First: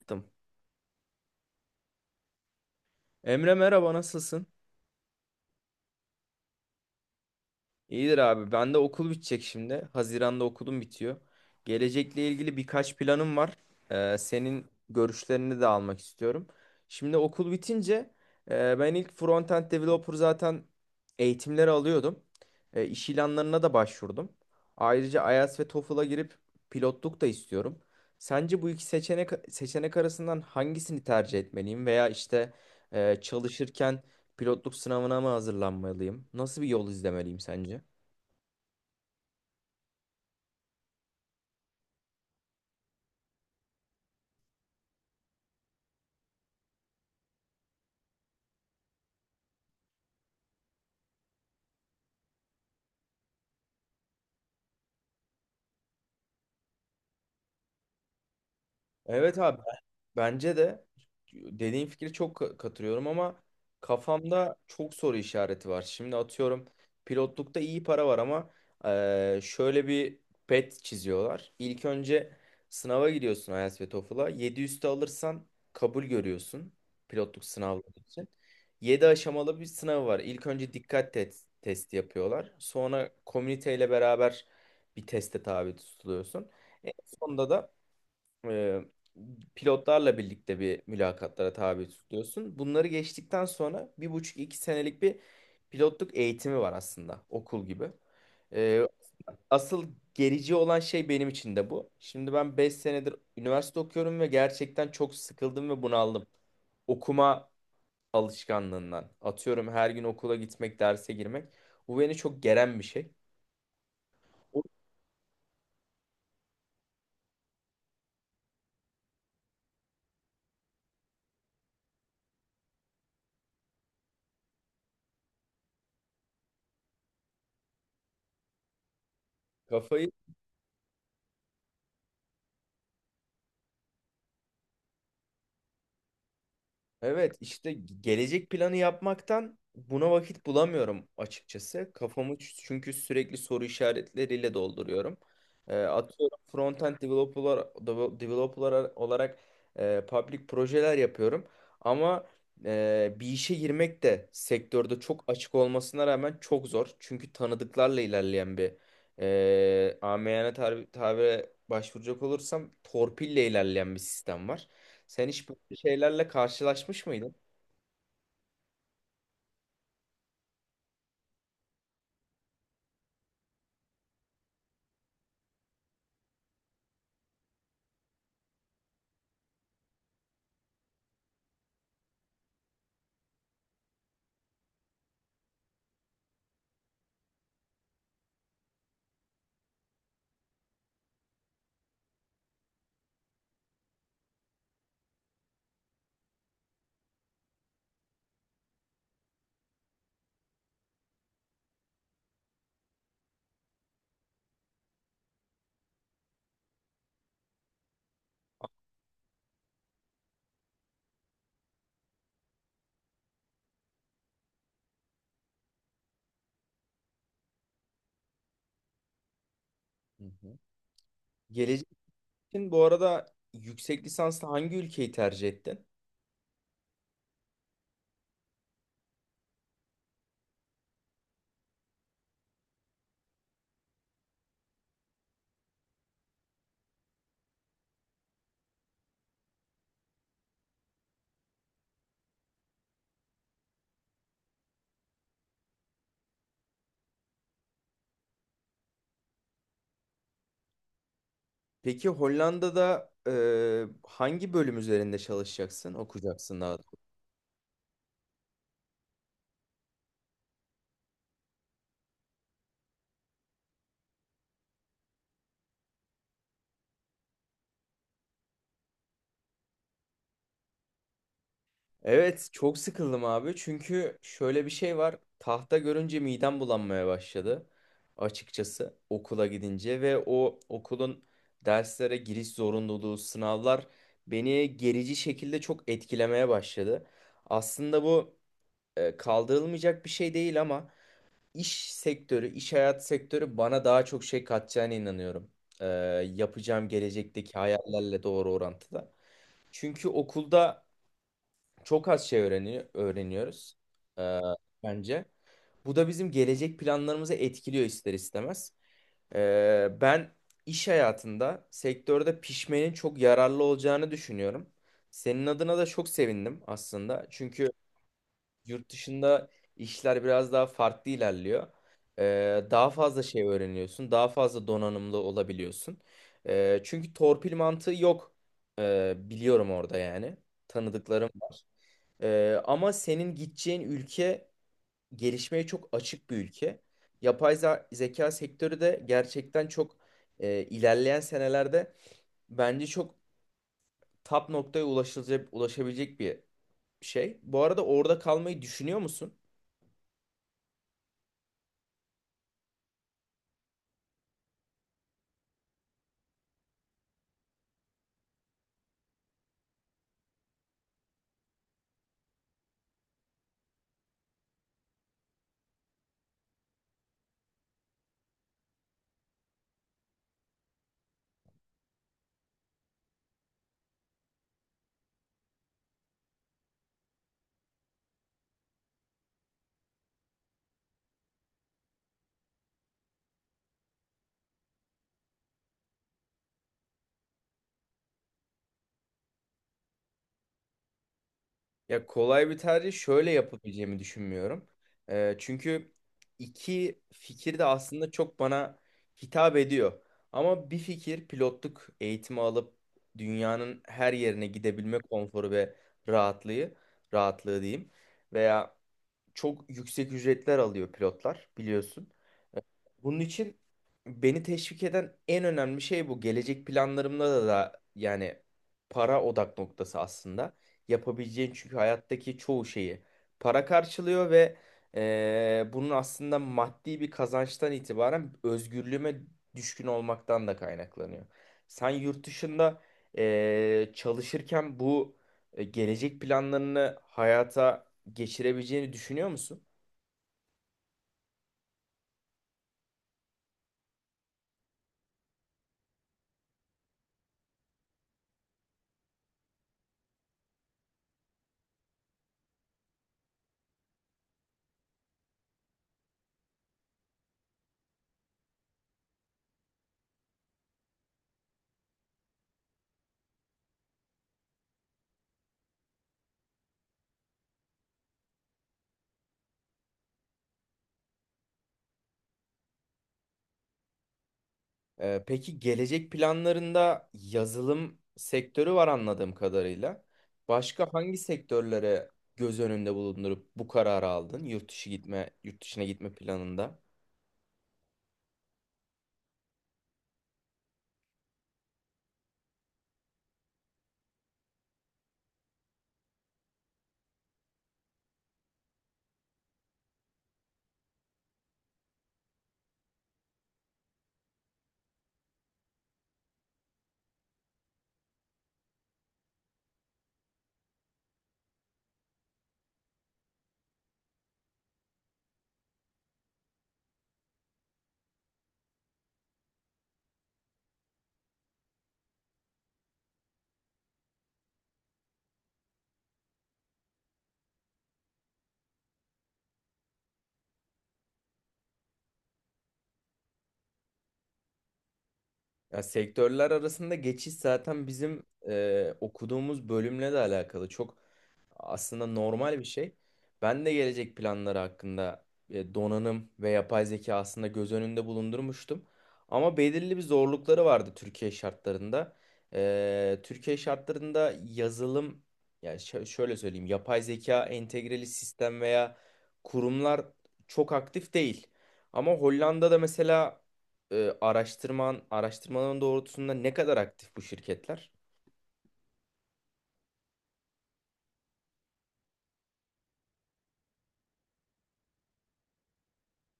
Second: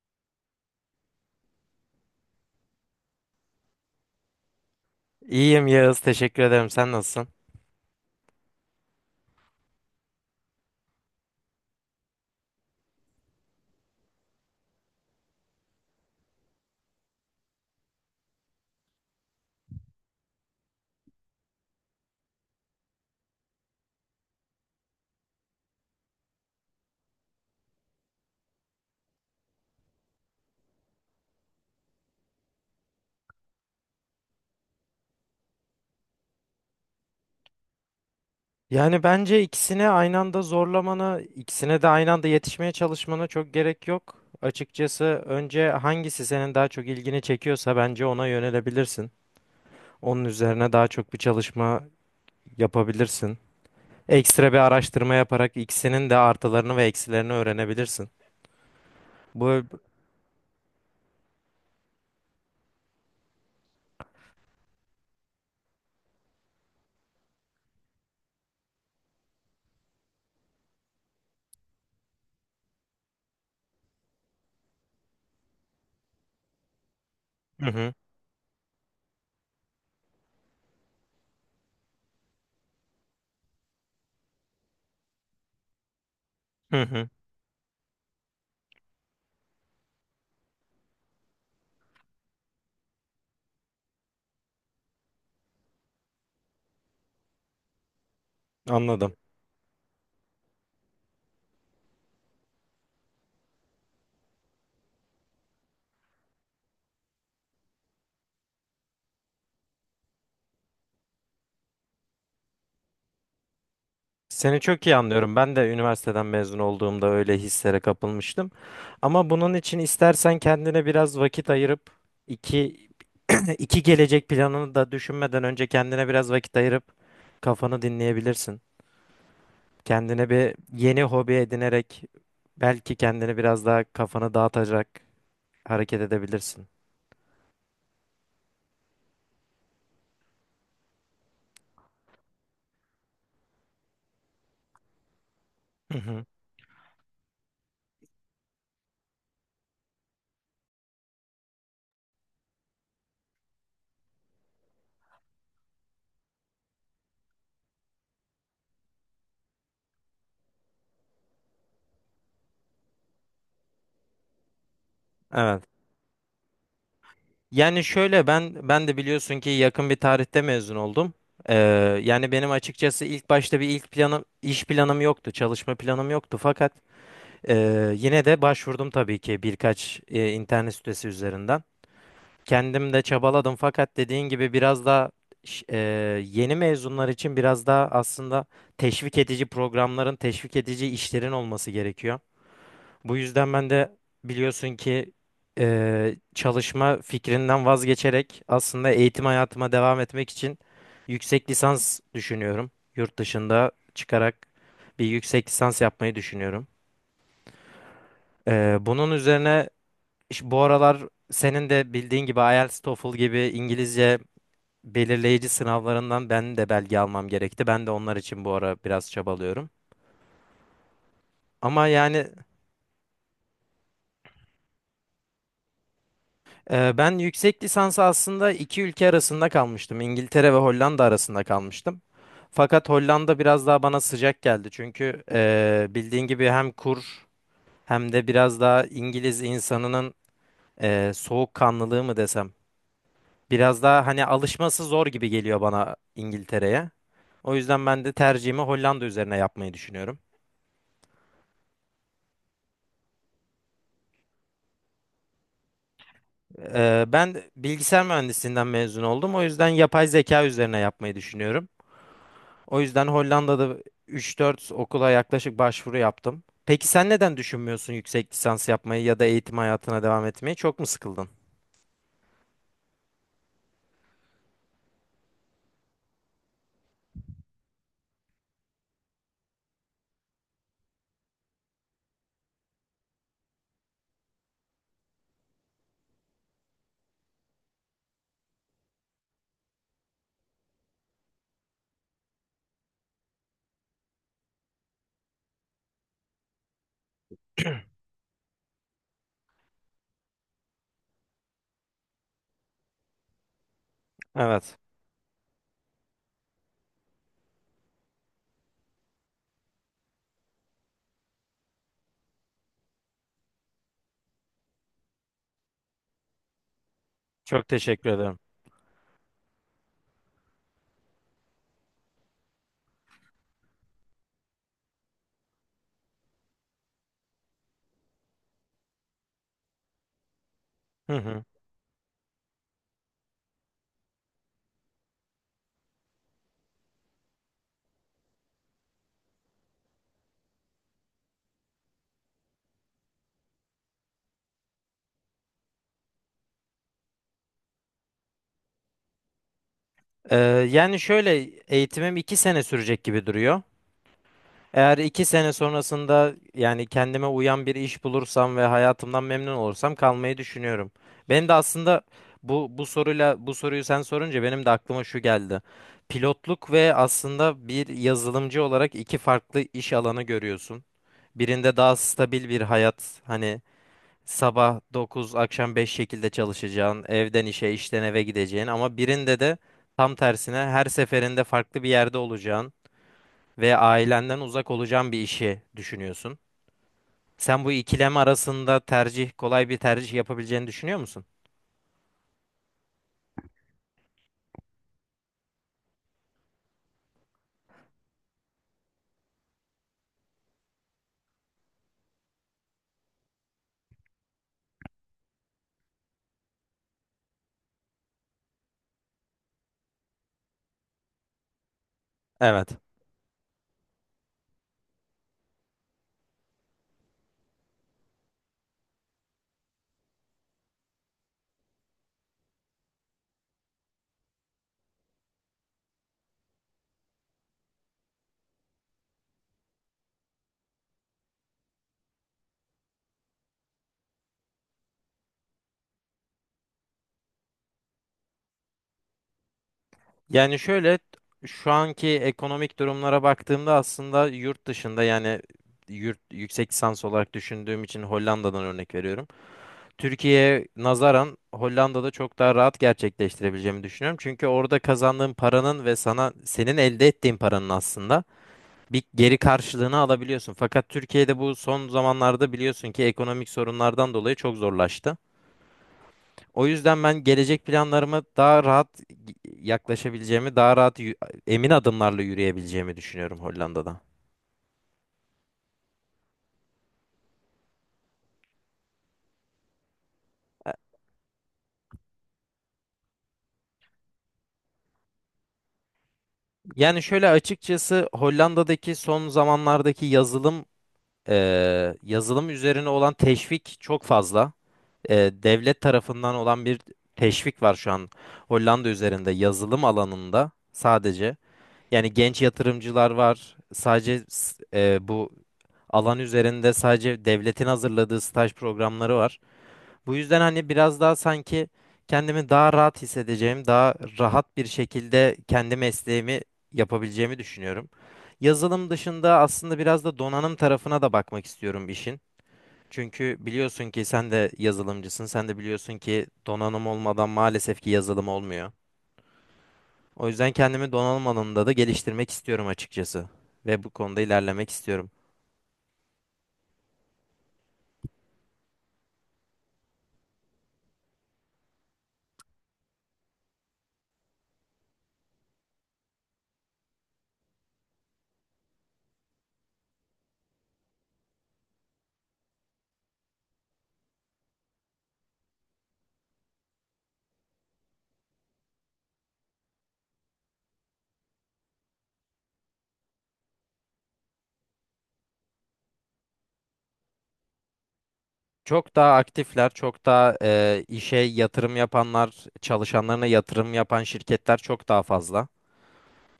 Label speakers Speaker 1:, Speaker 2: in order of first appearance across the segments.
Speaker 1: Yaptım. Emre, merhaba, nasılsın?
Speaker 2: İyiyim Yağız, teşekkür ederim. Sen nasılsın?
Speaker 1: İyidir abi. Ben de okul bitecek şimdi. Haziran'da okulum bitiyor. Gelecekle ilgili birkaç planım var. Senin görüşlerini de almak istiyorum. Şimdi okul bitince ben ilk frontend developer zaten eğitimleri alıyordum. E, iş ilanlarına da başvurdum. Ayrıca IELTS ve TOEFL'a girip pilotluk da istiyorum. Sence bu iki seçenek arasından hangisini tercih etmeliyim, veya işte, çalışırken pilotluk sınavına mı hazırlanmalıyım? Nasıl bir yol izlemeliyim sence?
Speaker 2: Yani bence ikisine aynı anda zorlamana, ikisine de aynı anda yetişmeye çalışmana çok gerek yok. Açıkçası önce hangisi senin daha çok ilgini çekiyorsa bence ona yönelebilirsin. Onun üzerine daha çok bir çalışma yapabilirsin. Ekstra bir araştırma yaparak ikisinin de artılarını ve eksilerini öğrenebilirsin.
Speaker 1: Evet abi,
Speaker 2: Bu
Speaker 1: bence de dediğin fikri çok katılıyorum ama kafamda çok soru işareti var. Şimdi atıyorum, pilotlukta iyi para var ama şöyle bir pet çiziyorlar. İlk önce sınava giriyorsun IELTS ve TOEFL'a. Yedi üstü alırsan kabul görüyorsun pilotluk
Speaker 2: hı hı,
Speaker 1: sınavları için. Yedi aşamalı bir sınavı var. İlk önce dikkat testi yapıyorlar. Sonra komüniteyle beraber bir teste tabi tutuluyorsun.
Speaker 2: hı
Speaker 1: En
Speaker 2: hı,
Speaker 1: sonunda da e, pilotlarla birlikte bir mülakatlara tabi tutuyorsun. Bunları geçtikten sonra bir buçuk iki senelik bir pilotluk eğitimi var, aslında okul gibi. E,
Speaker 2: anladım.
Speaker 1: asıl gerici olan şey benim için de bu. Şimdi ben 5 senedir üniversite okuyorum ve gerçekten çok sıkıldım ve bunaldım. Okuma alışkanlığından. Atıyorum, her gün okula gitmek, derse girmek. Bu beni çok geren bir şey.
Speaker 2: Seni
Speaker 1: O.
Speaker 2: çok iyi anlıyorum. Ben de üniversiteden mezun olduğumda öyle hislere kapılmıştım. Ama bunun için istersen kendine biraz vakit ayırıp iki iki gelecek planını da düşünmeden önce kendine biraz vakit ayırıp kafanı dinleyebilirsin.
Speaker 1: Kafayı.
Speaker 2: Kendine bir yeni hobi edinerek belki kendini biraz daha kafanı dağıtacak hareket edebilirsin.
Speaker 1: Evet, işte gelecek planı yapmaktan buna vakit bulamıyorum açıkçası. Kafamı çünkü sürekli soru işaretleriyle dolduruyorum. Ee,
Speaker 2: Hı hı.
Speaker 1: atıyorum frontend developer, developer olarak public projeler yapıyorum. Ama bir işe girmek de sektörde çok açık olmasına rağmen çok zor. Çünkü tanıdıklarla ilerleyen bir amiyane tabire başvuracak olursam torpille ilerleyen bir sistem var. Sen hiç böyle
Speaker 2: Evet.
Speaker 1: şeylerle karşılaşmış mıydın?
Speaker 2: Yani şöyle ben de biliyorsun ki yakın bir tarihte mezun oldum. Ee, Yani benim açıkçası ilk başta bir ilk planım iş planım yoktu, çalışma planım yoktu fakat yine de başvurdum tabii ki birkaç internet sitesi üzerinden. Kendim de çabaladım fakat dediğin gibi biraz daha ş- e, yeni mezunlar için biraz daha aslında teşvik edici programların, teşvik edici işlerin olması gerekiyor. Bu yüzden ben de biliyorsun ki çalışma fikrinden vazgeçerek aslında eğitim hayatıma devam etmek için yüksek lisans düşünüyorum. Yurt dışında çıkarak bir yüksek lisans yapmayı düşünüyorum. Bunun üzerine bu aralar senin de bildiğin gibi IELTS, TOEFL gibi İngilizce belirleyici sınavlarından ben de belge almam gerekti. Ben de onlar için bu ara biraz çabalıyorum.
Speaker 1: Hı hı.
Speaker 2: Ama
Speaker 1: Gelecek
Speaker 2: yani
Speaker 1: için bu arada yüksek lisansta hangi ülkeyi tercih ettin?
Speaker 2: ben yüksek lisansı aslında iki ülke arasında kalmıştım. İngiltere ve Hollanda arasında kalmıştım. Fakat Hollanda biraz daha bana sıcak geldi. Çünkü bildiğin gibi hem kur hem de biraz daha İngiliz insanının soğukkanlılığı mı desem. Biraz daha hani alışması zor gibi geliyor bana İngiltere'ye. O yüzden ben de tercihimi Hollanda üzerine yapmayı düşünüyorum.
Speaker 1: Peki Hollanda'da hangi bölüm üzerinde çalışacaksın, okuyacaksın daha.
Speaker 2: Ben bilgisayar mühendisliğinden mezun oldum. O yüzden yapay zeka üzerine yapmayı düşünüyorum. O yüzden Hollanda'da üç dört okula yaklaşık başvuru yaptım. Peki sen neden düşünmüyorsun yüksek lisans yapmayı ya da eğitim hayatına devam etmeyi? Çok mu sıkıldın?
Speaker 1: Evet, çok sıkıldım abi. Çünkü şöyle bir şey var. Tahta görünce midem bulanmaya başladı açıkçası okula gidince ve o okulun derslere giriş zorunluluğu, sınavlar beni gerici şekilde çok etkilemeye başladı. Aslında bu kaldırılmayacak bir şey değil ama iş sektörü, iş hayat sektörü bana daha çok şey katacağına inanıyorum. E, yapacağım gelecekteki hayallerle doğru orantıda. Çünkü okulda çok az şey öğreniyoruz, e,
Speaker 2: Evet.
Speaker 1: bence. Bu da bizim gelecek planlarımızı etkiliyor ister istemez. Ben iş hayatında sektörde pişmenin çok yararlı olacağını düşünüyorum. Senin adına da çok sevindim aslında.
Speaker 2: Çok
Speaker 1: Çünkü
Speaker 2: teşekkür ederim.
Speaker 1: yurt dışında işler biraz daha farklı ilerliyor. Daha fazla şey öğreniyorsun, daha fazla donanımlı olabiliyorsun. Çünkü torpil mantığı yok, biliyorum orada yani.
Speaker 2: Hı
Speaker 1: Tanıdıklarım
Speaker 2: hı.
Speaker 1: var. Ama senin gideceğin ülke gelişmeye çok açık bir ülke. Yapay zeka sektörü de gerçekten çok ilerleyen senelerde bence çok top noktaya ulaşılacak, ulaşabilecek bir şey. Bu arada orada kalmayı düşünüyor musun?
Speaker 2: Ee, Yani şöyle eğitimim 2 sene sürecek gibi duruyor. Eğer iki sene sonrasında yani kendime uyan bir iş bulursam ve hayatımdan memnun olursam kalmayı düşünüyorum. Benim de aslında bu soruyu sen sorunca benim de aklıma şu geldi. Pilotluk ve aslında bir yazılımcı olarak iki farklı iş alanı görüyorsun. Birinde daha stabil bir hayat hani sabah 9 akşam 5 şekilde çalışacağın, evden işe, işten eve gideceğin ama birinde de tam tersine her seferinde farklı bir yerde olacağın ve ailenden uzak olacağın bir işi düşünüyorsun. Sen bu ikilem arasında tercih, kolay bir tercih yapabileceğini düşünüyor musun?
Speaker 1: Ya, kolay bir tercih şöyle yapabileceğimi düşünmüyorum. Çünkü iki fikir de aslında çok bana hitap ediyor. Ama bir fikir, pilotluk eğitimi alıp dünyanın her yerine gidebilme konforu ve rahatlığı, rahatlığı diyeyim. Veya çok yüksek ücretler alıyor pilotlar, biliyorsun.
Speaker 2: Evet.
Speaker 1: Bunun için beni teşvik eden en önemli şey bu. Gelecek planlarımda da yani para odak noktası aslında. Yapabileceğin çünkü hayattaki çoğu şeyi para karşılıyor ve bunun aslında maddi bir kazançtan itibaren özgürlüğüme düşkün olmaktan da kaynaklanıyor. Sen yurt dışında çalışırken bu gelecek planlarını hayata geçirebileceğini düşünüyor musun?
Speaker 2: Yani şöyle şu anki ekonomik durumlara baktığımda aslında yurt dışında yani yurt yüksek lisans olarak düşündüğüm için Hollanda'dan örnek veriyorum. Türkiye'ye nazaran Hollanda'da çok daha rahat gerçekleştirebileceğimi düşünüyorum. Çünkü orada kazandığın paranın ve senin elde ettiğin paranın aslında bir geri karşılığını alabiliyorsun. Fakat Türkiye'de bu son zamanlarda biliyorsun ki ekonomik sorunlardan dolayı çok zorlaştı. O yüzden ben gelecek planlarıma daha rahat yaklaşabileceğimi, emin adımlarla yürüyebileceğimi düşünüyorum Hollanda'da.
Speaker 1: Peki gelecek planlarında yazılım sektörü var anladığım kadarıyla. Başka hangi sektörlere göz önünde bulundurup bu kararı aldın? Yurt dışına gitme planında.
Speaker 2: Yani şöyle açıkçası Hollanda'daki son zamanlardaki yazılım yazılım üzerine olan teşvik çok fazla. Devlet tarafından olan bir teşvik var şu an Hollanda üzerinde yazılım alanında sadece. Yani genç yatırımcılar var. Bu alan üzerinde sadece devletin hazırladığı staj programları var. Bu yüzden hani biraz daha sanki kendimi daha rahat hissedeceğim, daha rahat bir şekilde kendi mesleğimi yapabileceğimi düşünüyorum. Yazılım dışında aslında biraz da donanım tarafına da bakmak istiyorum işin. Çünkü biliyorsun ki sen de yazılımcısın, sen de biliyorsun ki donanım olmadan maalesef ki yazılım olmuyor. O yüzden kendimi donanım alanında da geliştirmek istiyorum açıkçası. Ve bu konuda ilerlemek istiyorum.
Speaker 1: Ya, sektörler arasında geçiş zaten bizim okuduğumuz bölümle de alakalı. Çok aslında normal bir şey. Ben de gelecek planları hakkında donanım ve yapay zeka aslında göz önünde bulundurmuştum. Ama belirli bir zorlukları vardı Türkiye şartlarında. Türkiye şartlarında yazılım, yani şöyle söyleyeyim, yapay zeka entegreli sistem veya kurumlar çok aktif değil. Ama Hollanda'da mesela araştırmaların doğrultusunda ne kadar aktif bu şirketler?
Speaker 2: Çok daha aktifler, çok daha işe yatırım yapanlar, çalışanlarına yatırım yapan şirketler çok daha fazla.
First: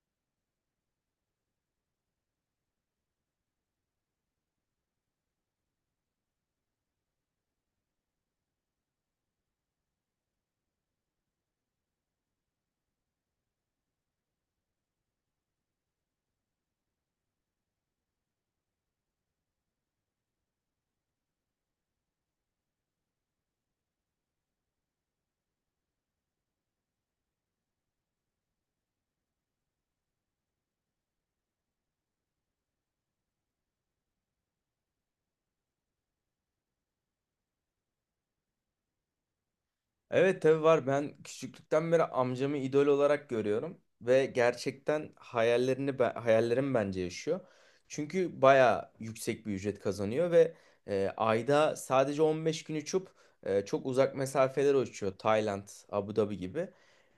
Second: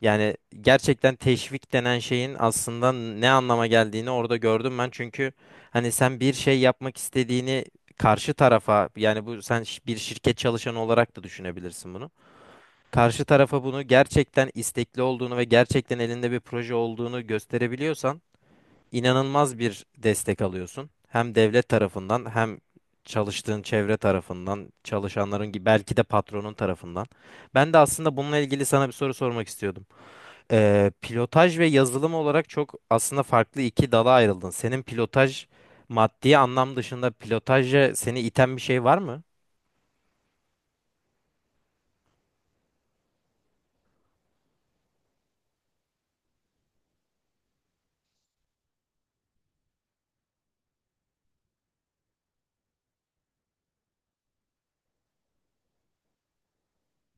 Speaker 2: Yani gerçekten teşvik denen şeyin aslında ne anlama geldiğini orada gördüm ben. Çünkü hani sen bir şey yapmak istediğini karşı tarafa, yani bu bir şirket çalışanı olarak da düşünebilirsin bunu. Karşı tarafa bunu gerçekten istekli olduğunu ve gerçekten elinde bir proje olduğunu gösterebiliyorsan inanılmaz bir destek alıyorsun. Hem devlet tarafından hem çalıştığın çevre tarafından, çalışanların gibi belki de patronun tarafından. Ben de aslında bununla ilgili sana bir soru sormak istiyordum. Pilotaj ve yazılım olarak çok aslında farklı iki dala ayrıldın. Senin pilotaj maddi anlam dışında pilotaja seni iten bir şey var mı?
Speaker 1: Evet tabii var. Ben küçüklükten beri amcamı idol olarak görüyorum ve gerçekten hayallerim bence yaşıyor. Çünkü bayağı yüksek bir ücret kazanıyor ve ayda sadece 15 gün uçup çok uzak mesafeler uçuyor. Tayland, Abu Dhabi gibi.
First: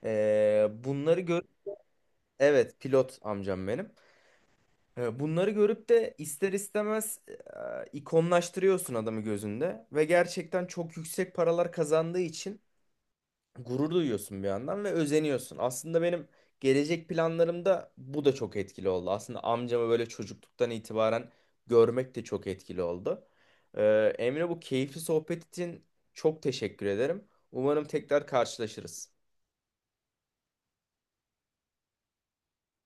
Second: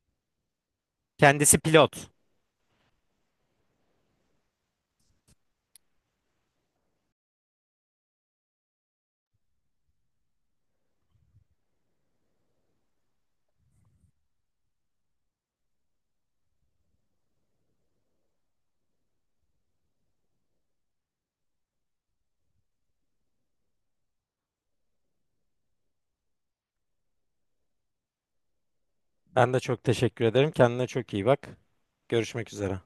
Speaker 1: Bunları gör...
Speaker 2: Kendisi pilot.
Speaker 1: Evet, pilot amcam benim. Bunları görüp de ister istemez, ikonlaştırıyorsun adamı gözünde ve gerçekten çok yüksek paralar kazandığı için gurur duyuyorsun bir yandan ve özeniyorsun. Aslında benim gelecek planlarımda bu da çok etkili oldu. Aslında amcamı böyle çocukluktan itibaren görmek de çok etkili oldu. Emre, bu keyifli sohbet için çok teşekkür ederim. Umarım tekrar karşılaşırız.
Speaker 2: Ben de çok teşekkür ederim. Kendine çok iyi bak. Görüşmek üzere.